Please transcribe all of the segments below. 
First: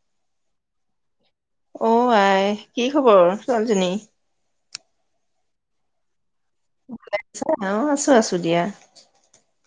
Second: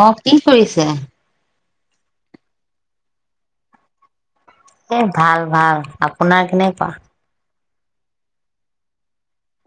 অ' কি কৰিছে? অ আই! কি খবৰ? ছোৱালী জনী? এ, ভাল! ভাল! আপোনাৰ আপোনাৰ কেনেকুৱা? অ আছো আছো দিয়া।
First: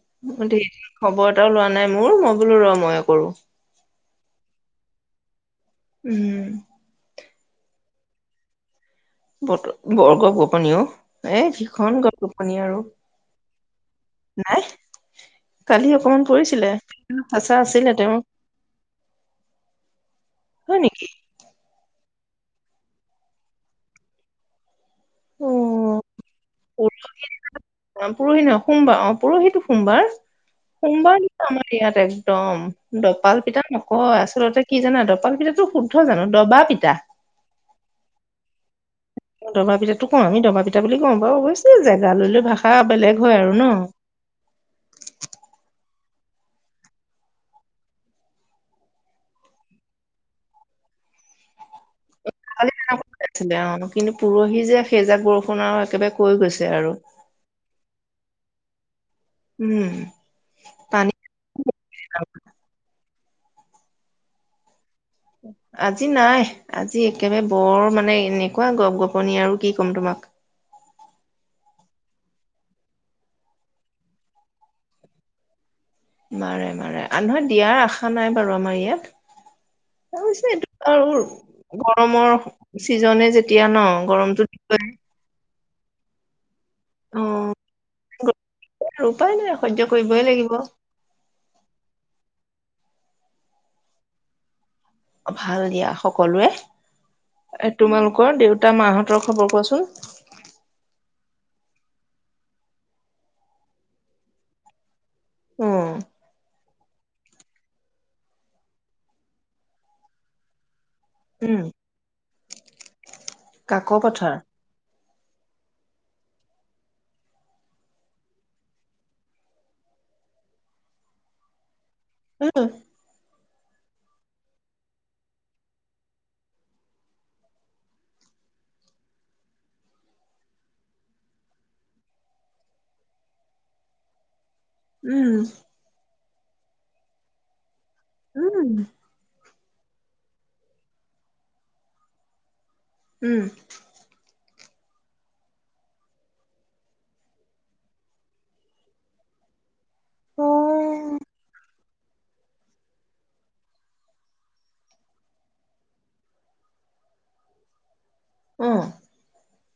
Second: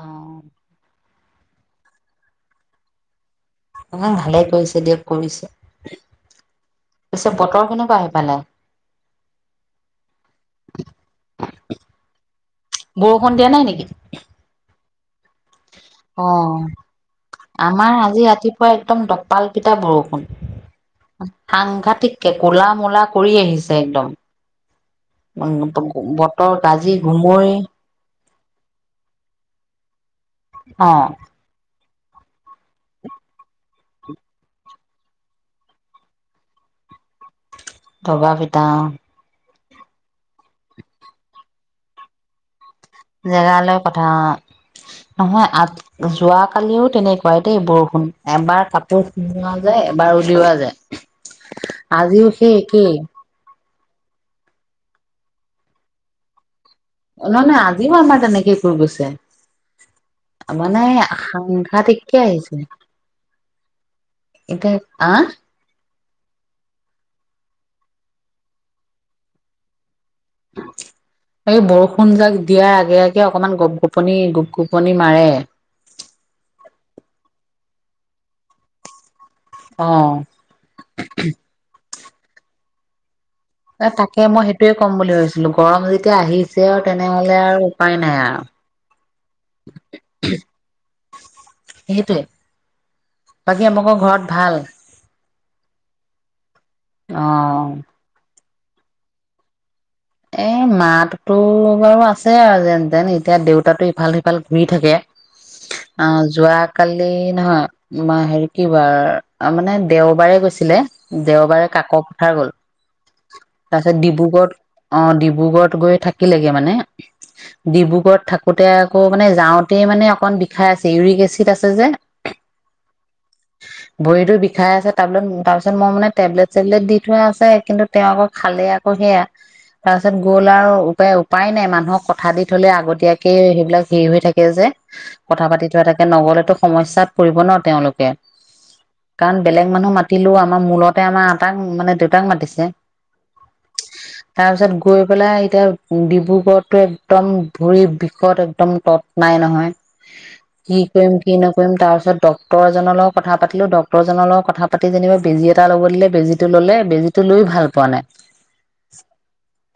অ [unintelligible] খবৰ এটাও লোৱা নাই মোৰ মই বোলো ৰ মইও কৰো। অ ভালে কৰিছে দিয়ক কৰিছে। উম। পিছে বতৰ কেনেকুৱা সেইফালে। বৰ গম গপনি অহ এ ভীষণ গপ। গপনি আৰু বৰষুণ দিয়া নাই নেকি। নাই কালি অকমান অ পৰিছিলে চাচা আছিলে আমাৰ তেওঁ আজি ৰাতিপুৱা একদম দপাল পিতা বৰষুণ হয় নেকি সাংঘাত। কে ক'লা মলা কৰি আহিছে একদম। অ উ [unintelligible] পৰহি পৰহি নহয় সোমবাৰ অ পৰহিতটো সোমবাৰ অ সোমবাৰ দি আমাৰ ইয়াত। একদম দপাল পিঠা নকয় আচলতে কি জানা দপাল পিঠাটো শুদ্ধ জানো দবা পিতা। ডবা পিতা অ। ডবা পিতাতো কওঁ আমি ডবা পিতা বুলি কওঁ বাৰু অৱশ্য জেগা লৈ ভাগ। জেগালৈ কথা নহয় অ। যোৱ কালিও তেনেকুৱাই দেই বৰষুণ এবাৰ কাপোৰ সোমোৱা যায় এবাৰ উলিওৱা যায়। আজিও সেই কালি একেই। তেনেকুৱা আছিলে অ কিন্তু পৰহি যে সেইজাক বৰষুণ আৰু একেবাৰে কৈ গৈছে। আৰু মানে আজি তেনেকে। সেই ফু গৈছে। উম মানে পানী সাংঘাতিককে আহিছে। এতিয়া। আহ। আজি নাই আজি একেবাৰে বৰ মানে এনেকুৱা গপ গপনি আৰু কি ক'ম তোমাক। এই বৰষুণ যাক দিয়াৰ আগে আগে অকমান গপ গোপনি গোপ গোপনি মাৰে। মাৰে মাৰে নহয় দিয়াৰ আশা নাই বাৰু আমাৰ অ ইয়াত। তছে এইটো আৰু গৰমৰ। চিজনে তেতিয়া। এ তাকে মই সেইটোয়ে ক'ম বুলি ভাবিছিলো। গৰম যেতিয়া আহি। আৰু অ তেনেহলে আৰু উপায় নাই আৰু আৰু উপায় নাই সহ্য কৰিবই লাগিব সেইটোৱে। বাকী আমোক ঘৰত ভাল। ভাল দিয়া সকলোৱে অ তোমালোকৰ দেউতা। টা মাহঁতৰ খবৰ কোৱাচোন। এ মাতো বাৰু আছে আৰু যেন যেন এতিয়া দেউতাতো ইফাল সিফাল ঘূৰি থাকে। উম, অ যোৱা কালি নহয়, মই হেৰি কি বাৰ মানে দেওবাৰে গৈছিলে উম, দেওবাৰে কাকত হে গ'ল। তাৰ কাক পিছত পথাৰ ডিব্ৰুগড় অ ডিব্ৰুগড়ত গৈ থাকিলেগে মানে, ডিব্ৰুগড়ত থাকোতে আকৌ মানে যাওঁতেই মানে অকমান বিষাই আছে ইউৰিক এচিড আছে যে। উম। ভৰিটো বিষাই আছে তাৰপিছত, তাৰপিছত মই মানে টেবলেট চেবলেট দি থোৱা আছে কিন্তু তেওঁ আকৌ খালে আকৌ সেয়া তাৰপাছত গ'ল আৰু উপায় উপায় নাই মানুহক কথা দি থলে আগতীয়াকেই সেইবিলাক হেৰি হৈ থাকে কে যে উম, কথা পাতি থোৱা এটা নগলেতো সমস্যাত পৰিব ন তেওঁলোকে, উম, কাৰণ বেলেগ মানুহ মাতিলেও আমাৰ মূলতে আমাৰ আটাক মানে দেউতাক মাতিছে। উম। তাৰ পিছত গৈ পেলাই এতিয়া ডিব্ৰুগড়তটো একদম ভৰি বিষত একদম তৎ নাই নহয়, কি কৰিম অ', কি নকৰিম, তাৰ পিছত ডক্তৰজনৰ লগত কথা পাতিলো ডক্তৰজনৰ লগত কথা পাতি যেনিবা বেজি এটা ল'ব দিলে বেজীটো ললে বেজী টো লৈ ভাল পোৱা নাই। অ',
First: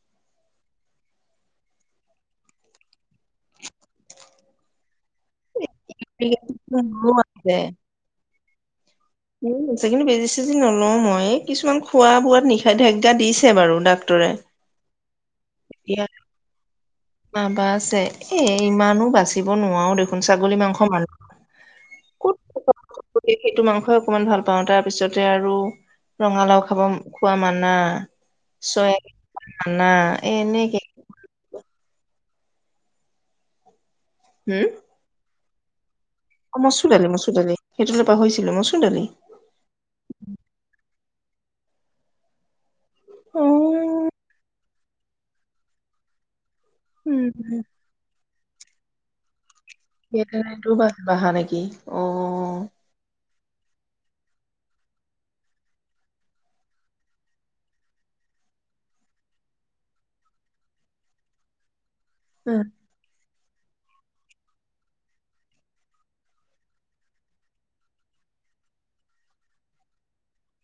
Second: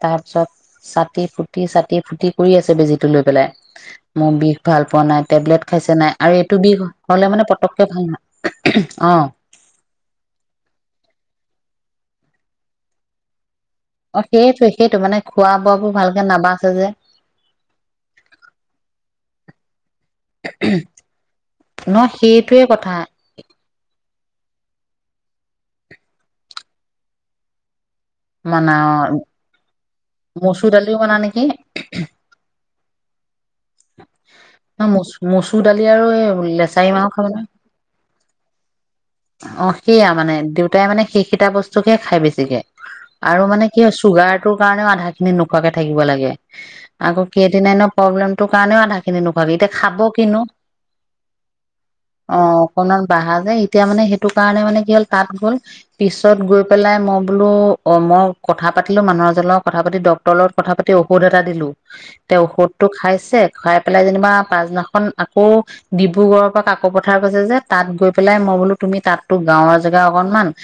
তাৰপিছত, চাটি ফুটি, চাটি ফুটি কৰি আছে বেজিটো লৈ পেলাই, মোৰ বিষ ভাল পোৱা নাই টেবলেট খাইছে নাই আৰু এইটো বিষ হলে মানে পতককে ভাল নহয় অ কিন্তু বেজি চেজি নলও মই এই কিছুমান খোৱা বোৱাত নিখেতজ্ঞা দিছে বাৰু অ ডাক্তৰে। সেইটোৱে সেইটো মানে খোৱা বোৱা বোৰ ভালকে নাবাচে যে নাবাছে, এ ইমানো বাচিব নোৱাৰো দেখোন ছাগলী মাংস মানুহ, ন ক'ত সেইটোৱে কথা সেইটো মাংস অকমান ভাল পাওঁ তাৰ পিছতে আৰু ৰঙালাও খাব খোৱা মানা মানা চয়া অ, মানা এ এনেকে মচুৰদালি বনাও নেকি? [unintelligible] হম। ন মচু মচু চুৰদালি অ মচুৰ দালি মচুৰ দালি, সেইটো পাহৰিছিলোঁ মই চুৰ দালি অ চোকে খাই বেছিকে আৰু অ মানে কি হয় চুগাৰটো কাৰণেও আধা খিনি নোখোৱাকে থাকিব লাগে। আগ কেইদিন সেইটো ন প্ৰব্লেম তোৰ কাৰণে আধা খিনি নুখুৱাবি, এতিয়া খাব কিনো সেইকাৰনে তোৰ বাচহা নেকি অ। নাই তেতিয়া মানে সেইটো কাৰণে মানে কি হ'ল তাত গ'ল, পিছত গৈ পেলাই মই বোলো, অ মই কথা পাতিলো মানুহৰজনৰ লগত কথা পাতি ডক্টৰৰ লগত কথা পাতি ঔষধ এটা দিলো তেওঁ উম। ঔষধটো খাইছে খাই পেলাই যেনিবা পাছদিনাখন আকৌ ডিব্ৰুগড়ৰ পৰা কাকো পথাৰ কৈছে যে তাত গৈ পেলাই মই বোলো তুমি তাতো গাঁৱৰ জেগা অকনমান,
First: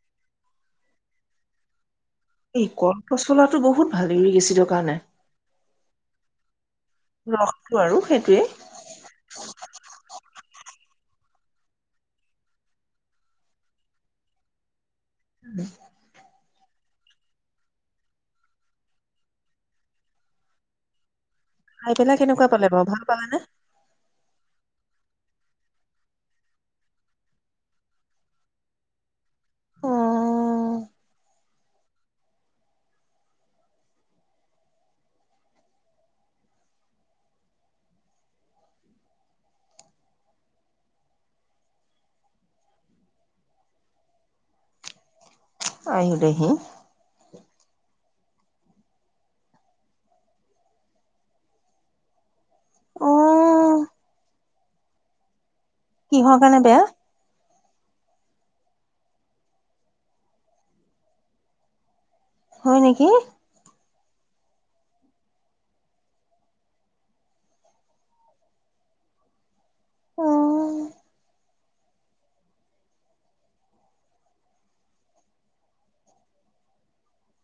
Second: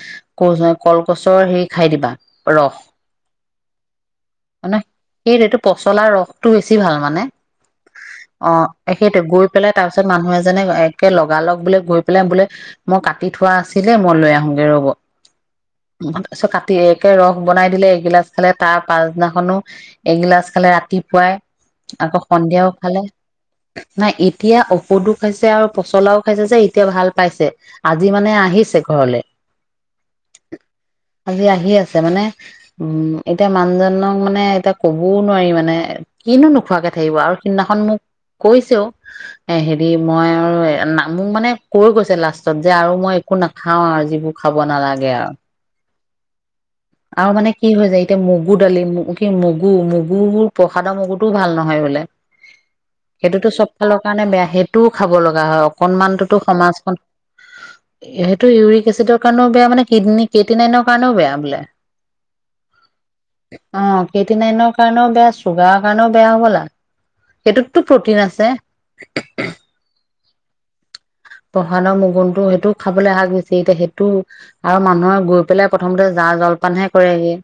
ক কলগছৰ হেৰি খাই দিবা এই ৰস কল পচলাটো বহুত ভালে ইউৰিক এছিডৰ মানে কাৰণে সেইটোটো পচলা ৰসটো বেছি ভাল মানে, ৰসটো আৰু সেইটোৱে অ সেইটো গৈ পেলাই তাৰপিছত মানুহে যেনে একে লগালগ বোলে গৈ পেলাই বোলে মই কাটি থোৱা আছিলে, মই লৈ আহোগৈ ৰ'ব। ছ কা একে ৰস বনাই দিলে এগিলাচ খালে তাৰ পাছদিনাখনো, এগিলাচ খালে ৰাতিপুৱাই খাই পেলাই আকৌ কেনেকুৱা পালে সন্ধিয়াও বাৰু ভাল খালে, পালানে নাই এতিয়া সদো খাইছে আৰু পচলাও খাইছে যে এতিয়া ভাল পাইছে আজি মানে আহিছে ঘৰলে, অ আজি আহি আছে মানে, উম এতিয়া মানুহজনক মানে এতিয়া কবও নোৱাৰি মানে কিনো নোখোৱাকে থাকিব আৰু সিদিনাখন মোক কৈছেও, এ হেৰি মই আৰু মোক মানে কৈ গৈছে লাষ্ট টত যে আৰু মই একো নাখাও আৰু যিবোৰ খাব নালাগে আৰু আহিলেহি। আৰু মানে কি হৈ যায় এতিয়া মগু দালি, মগু কি মগু মগুৰ প্ৰসাদৰ মগুটোও ভাল নহয় বোলে, অ সেইটোতো চব ফালৰ কাৰণে বেয়া সেইটোও খাব লগা হয় কিহৰ অকনমানটোতো কাৰণে বেয়া সমাজখন এইটো ইউৰিক এচিডৰ কাৰণেও বেয়া মানে কিডনি, কিডনী কাৰণেও বেয়া বোলে। হয় নেকি? এইট নাইনৰ কাৰণেও বেয়া, চুগাৰৰ কাৰণেও বেয়া হ'বলা সেইটোতো প্ৰটিন আছে। অ। সানৰ মগুনটো সেইটোও খাবলৈ আহা গৈছে এতিয়া সেইটো, আৰু মানুহে গৈ পেলাই প্ৰথমতে জা জলপানহে কৰেগে।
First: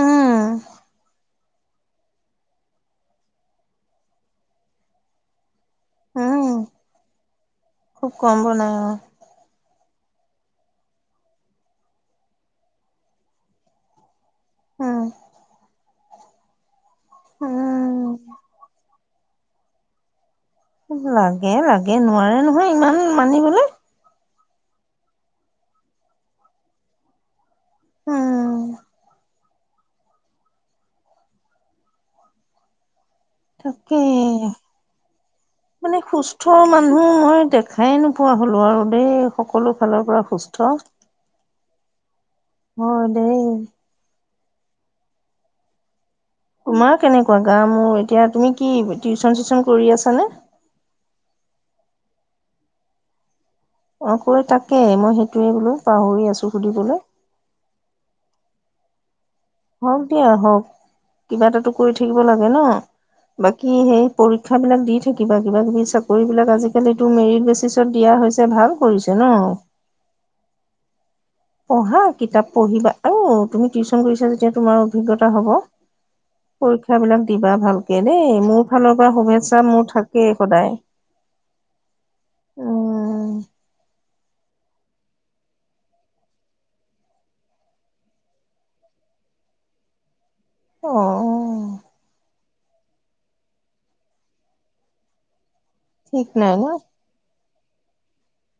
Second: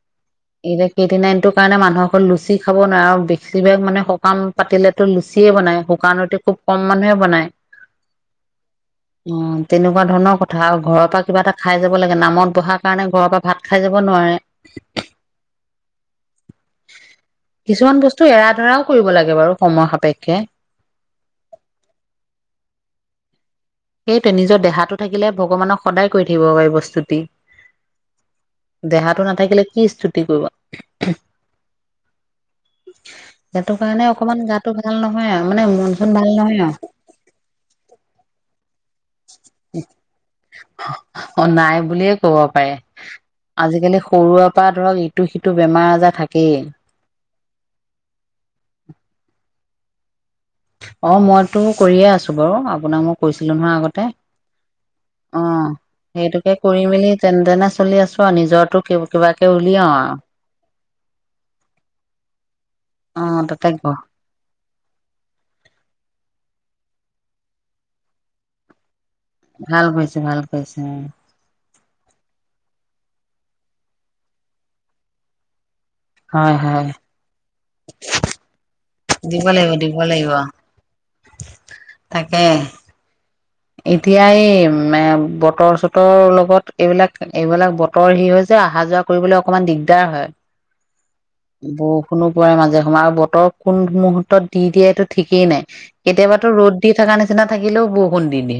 উম এই যে কেইদিনাতো সেই কাৰণে মানুহসকল লুচি খাব নোৱাৰে আৰু বেছিভাগ মানে সকাম পাতিলেতো লুচিয়ে বনায়। শুকান ৰুটি উম খুব কম মানুহে বনায়। খুব কম বনাই অ অ', তেনেকুৱা ধৰণৰ কথা আৰু ঘৰৰ পৰা কিবা এটা খাই যাব লাগে নামত বহাৰ কাৰণে ঘৰৰ পৰা ভাত খাই যাব নোৱাৰে। উম। কিছুমান বস্তু এৰা ধৰাও কৰিব লাগে বাৰু। সময় সাপেক্ষে। লাগে লাগে নোৱাৰে নহয় ইমান মানিবলৈ নিজৰ দেহাটো থাকিলে ভগৱানক সদায় কৰি থাকিব পাৰি বস্তুটি। উম। দেহাটো নাথাকিলে কি স্তুতি কৰিব। সেইটো তাকে, কাৰণে অকমান গাটো ভাল নহয় আৰু মন মানে চন ভাল সুস্থ নহয় আৰু মানুহ মই দেখাই নোপোৱা হলো আৰু। আমি সকলো ফালৰ পৰা সুস্থ অ নাই বুলিয়ে হব পাৰে, হয় দেই আজিকালি সৰুৱা বা ধৰক ইটো সিটো বেমাৰ আজাৰ থাকে তোমাৰ কেনেকুৱা গা? মোৰ এতিয়া তুমি কি টিউশচন চিচন কৰি আছা নে? অহ মইতো কৰিয়ে আছো বাৰু আপোনাক মই কৈছো নহয় আগতে। অ কৈ তাকে মই সেইটোৱে অহ, বোলো পাহৰি আছো সেইটোকে কৰি সুধিবলৈ মেলি তেন-তেনে চলি আছো আৰু, নিজৰৰতো কিবাকে উলিয়াও হওক আউ। দিয়া হওক কিবা এটাতো কৰি থাকিব লাগে ন? অ তাতে বাকী সেই পৰীক্ষা বিলাক দি থাকিবা, কিবা-কিবি চাকৰি বিলাক আজি [unintelligible] টো মেৰিট বেচিছত দিয়া হৈছে, ভাল কৰিছে। ন ভাল কৰিছে-ভাল কৰিছে। পঢ়া, কিতাপ পঢ়িবা। আৰু তুমি টিউশচন কৰিছা যেতিয়া তোমাৰ অভিজ্ঞতা হব। হয় হয় পৰীক্ষা বিলাক দিবা ভাল দেই মোৰ ফালৰ পৰা দিব শুভেচ্ছা লাগিব মোৰ দিব লাগিব থাকেই সদায়। তাকে। উম এতিয়া এই বতৰ-চতৰ লগত এইবিলাক-এইবিলাক বতৰ হি হয় যে, অহা যোৱা কৰিবলৈ অকনমান দিগদাৰ হয়। অহ বৰষুণো পৰে মাজে সময় আৰু বতৰ কোন মুহুৰ্তত দি দিয়াইটো ঠিকেই নাই। ঠিক কেতিয়াবাতো ৰ'দ দি থকা নিচিনা থাকিলেও বু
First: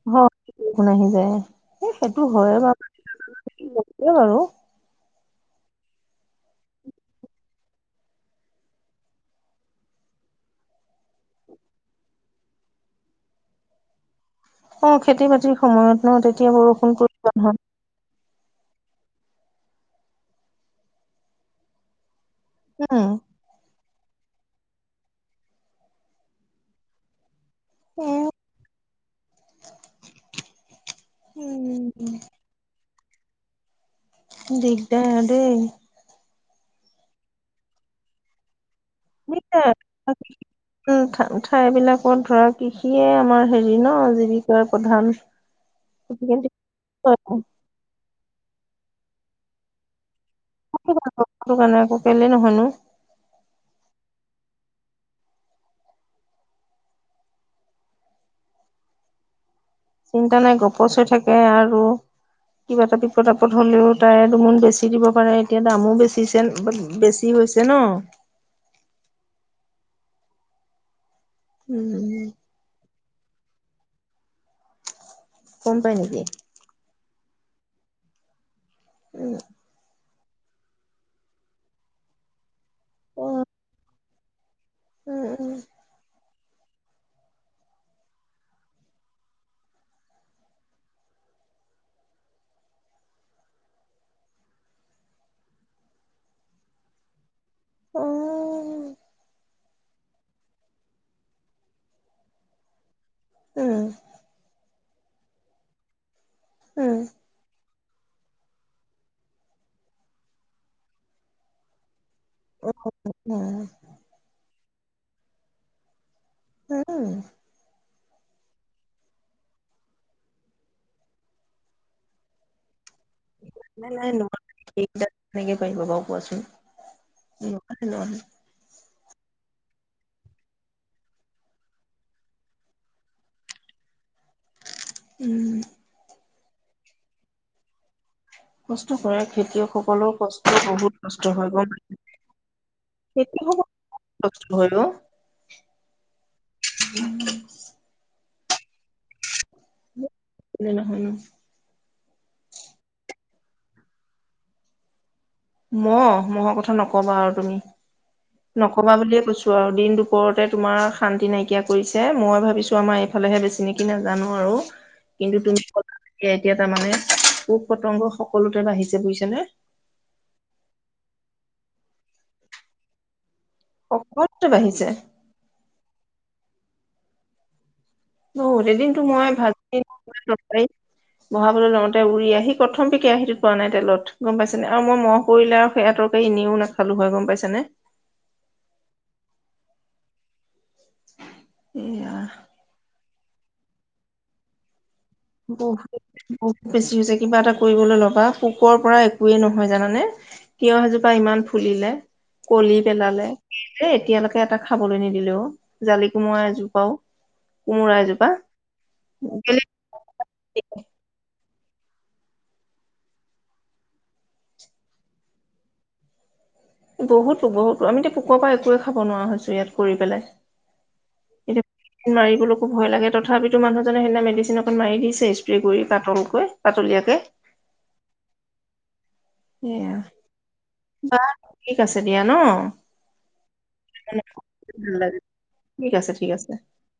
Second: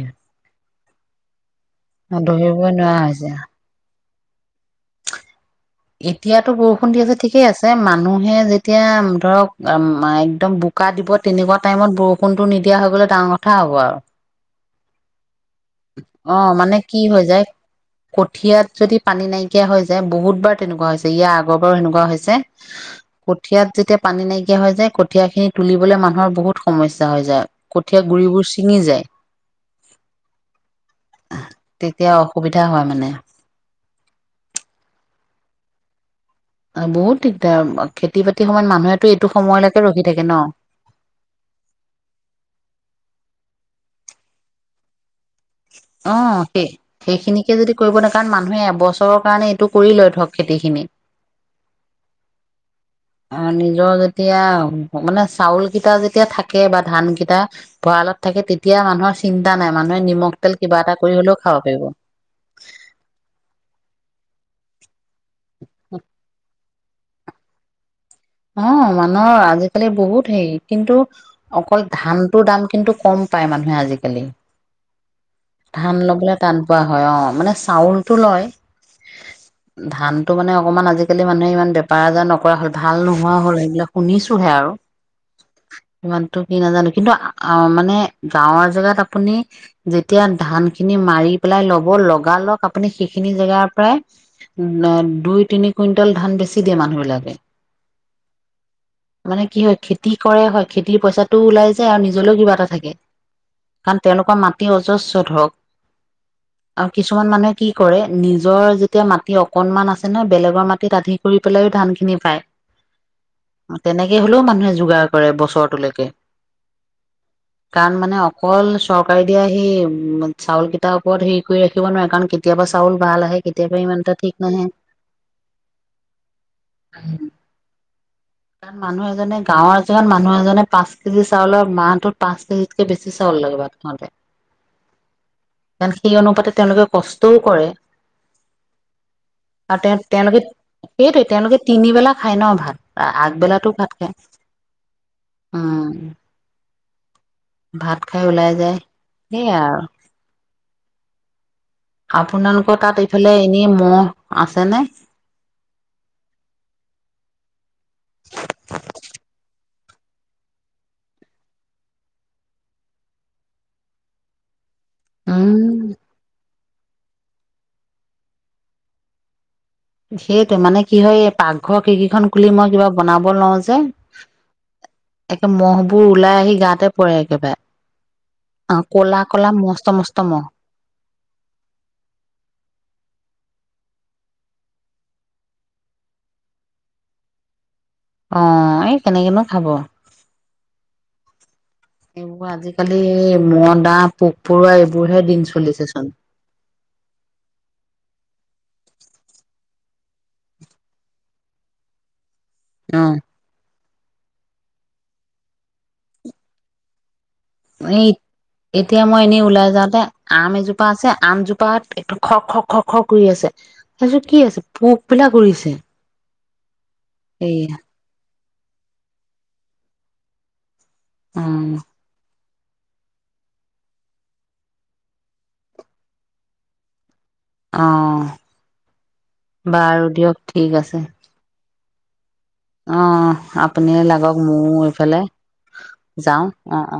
অহ [unintelligible] আহি যায়। হে সেইটো হয় ধৰিবই বাৰু। নোৱাৰা হৈছে অহ বাৰু। এতিয়াতো বৰষুণ দি আছে ঠিকেই আছে, মানুহে যেতিয়া ধৰক একদম বোকা দিব তেনেকুৱা টাইমত বৰষুণটো নিদিয়া হৈ গলৈ ডাঙৰ কথা হ'ব আৰু। অহ খেতি বাতিৰ সময়ত ন? অ তেতিয়া মানে কি হৈ যায় বৰষুণ [unintelligible] কঠিয়াত যদি পানী নাইকিয়া হৈ যায় বহুতবাৰ তেনেকুৱা হৈছে, ইয়াৰ আগৰ পৰাৰো সেনেকুৱা হৈছে। উম কঠিয়াত যেতিয়া পানী নাইকিয়া হৈ যায়, কঠীয়া খিনি তুলিবলৈ মানুহৰ বহুত সমস্যা হৈ যায়। কঠীয়া গুৰিবোৰ ছিঙি যায়। উম তেতিয়া অসুবিধা হয় মানে। দিগদাৰ দেই। অহ বহুত দিগদাৰ, খেতি বাতিৰ সময়ত মানুহে [inaudible] ঠাই-ঠাইবিলাকত ধৰা কৃষিয়ে আমাৰ হেৰি ন? কি কয় প্ৰধান। গতিকে অহ, সেই-সেইখিনিকে যদি কৰিব না কাৰণ মানুহে এবছৰৰ কাৰণে এইটো কৰি লয় ধৰক। খেতি খিনি টো ক কেলে নহয়নো? অ নিজৰ যেতিয়া, মানে চাউল কেইটা যেতিয়া থাকে বা ধান কেইটা ভঁৰালত থাকে তেতিয়া মানুহৰ চিন্তা নাই মানুহে নিমখ চিন্তা তেল নাই কিবা গপচ এটা হৈ কৰি হ'লেও থাকে খাব আৰু, পাৰিব। কিবা এটা বিপদ আপদ হলেও তাই দুমোন বেছি দিব। এতিয়া দামো বেছি যেন কি হৈছে ন। অ মানুহৰ আজিকালি বহুত হেৰি কিন্তু অকল উম ধানটোৰ দাম কিন্তু কম পায় মানুহে আজিকালি। গম পাই ধান নেকি লবলৈ টান পোৱা হয় অ। মানে চাউলটো লয় উম। ধানটো মানে অকমান আজিকালি মানুহে ইমান বেপাৰ আজাৰ নকৰা হ'ল ভাত ভাল নোহোৱা হ'ল এইবিলাক শুনিছোহে আৰু উম উম। টো কি নাজানো, কিন্তু আহ মানে গাঁৱৰ জেগাত আপুনি যেতিয়া ধান খিনি মাৰি পেলাই লব লগালগ আপুনি সেইখিনি জেগাৰ পৰায়, দুই তিনি কুইণ্টল ধান বেছি দিয়ে মানুহ বিলাকে উম মানে কি হয় খেতি কৰে হয়, খেতিৰ পইচাটো ওলাই যায় আৰু নিজলৈও কিবা এটা থাকে। উম কাৰণ তেওঁলোকৰ মাত অতি অজস্ব ধক আৰু উম কিছুমান মানুহে কি কৰে নিজৰ যেতিয়া মাটি অকনমান আছে ন বেলেগৰ মাটিত আধি কৰি পেলাইও ধান খিনি পায়। তেনেকে হ'লেও মানুহে যোগাৰ কৰে বছৰটোলৈকে। উম। কাৰণ মানে অকল চৰকাৰে দিয়া সেই চাউলকেইটাৰ ওপৰত হেৰি কৰি ৰাখিব নোৱাৰে কাৰণ কেতিয়াবা চাউল ভাল আহে, কেতিয়াবা নাই ইমান নাই এটা ঠিক নাহে। কেনেকে হয় ন, মানুহ এজনে গাঁৱৰ এজেগাত মানুহ এজনে পাঁচ কেজি চাউলৰ মাহটোত পাঁচ কেজিতকে বেছি চাউল লাগে, ভাত খাওতে। উম মানখিনি অনুপাতে তেওঁলোকে কষ্টও কৰে কষ্ট কৰে আৰু তেওঁ খেতিয়কসকলৰ তেওঁলোকে কষ্ট বহুত সেইটোৱে কষ্ট হয় তেওঁলোকে গম তিনিবেলা খায় ন ভাত আগবেলাতো খেতিয়কসকলৰ ভাত খায়, কষ্ট উম উম। উম [inaudible] ভাত খাই ওলাই যায় আৰু উম উম। আপোনালোকৰ তাত এইফালে এনেই মহ আছে নে? মহ, মহৰ কথা নকবা আৰু তুমি, নকবা বুলিয়ে কৈছো আৰু দিন দুপৰতে তোমাৰ শান্তি নাইকিয়া কৰিছে, মই ভাবিছো আমাৰ এইফালেহে বেছি নেকি নাজানো আৰু কিন্তু তুমি উম কব নালাগে এতিয়া তাৰমানে পোক- পতংগ সকলোতে বাঢ়িছে বুজিছ নে। সেইটো মানে কি হয় এই পাকঘৰ খিৰিকীখন খুলি মই কিবা বনাব লওঁ যে, সকলোতে বাঢ়িছে একে মহ বোৰ ওলাই আহি গাতে পৰে একেবাৰে। বহুত অ এদিনো কলা মই কলা মস্ত মস্ত মহ ভাজি, বহাবলৈ লওঁতে উৰি আহি প্ৰথম কেৰাহীটো পোৱা নাই তেলত। গম পাইছে নে আৰু মই মহ কৰিলে আৰু সেয়াঁতৰকে এনেও নাখালো হয় গম পাইছে নে। অ এই কেনেকেনো খাব। এয়া এইবোৰ আজিকালি এই মদা পোক পৰুৱা এই বহুত, বহুত বেছি হৈছে কিবা এটা কৰিবলৈ ল'বা। পোকৰ পৰা একোৱেই নহয় জানানে, তিয়হ এজোপা ইমান ফুলিলে কলি অ পেলালে এ এতিয়ালৈকে এটা খাবলৈ নিদিলেও অ, জালি কোমুৰা এজোপাও কোমোৰা এ, এজোপা এতিয়া মই এনেই বেলেগ ওলাই যাওঁতে আম এজোপা আছে, আমজোপা পাত এক খ খ খ খ কৰি আছে, ভাবিছো কি আছে, পোক বিলাক উৰিছে। বহুতো এইয়া বহুতো আমি কৰ পৰা একোৱে খাব নোৱাৰা হৈছো, ইয়াত কৰি পেলাই অ এতিয়া, মাৰিবলৈ খুব ভয় লাগে তথাপিতো মানুহজনে সেইদিনা মেডিচিন এখন মাৰি দিছে স্প্ৰে কৰি পাতলকৈ, পাতলীয়াকে অহ। এয়া বাৰু দিয়ক, ঠিক আছে। ঠিক আছে দিয়া। ন অ আপুনিও লাগক মইও ভাল লাগে এইফালে, ঠিক আছে ঠিক যাওঁ আছে অ অ।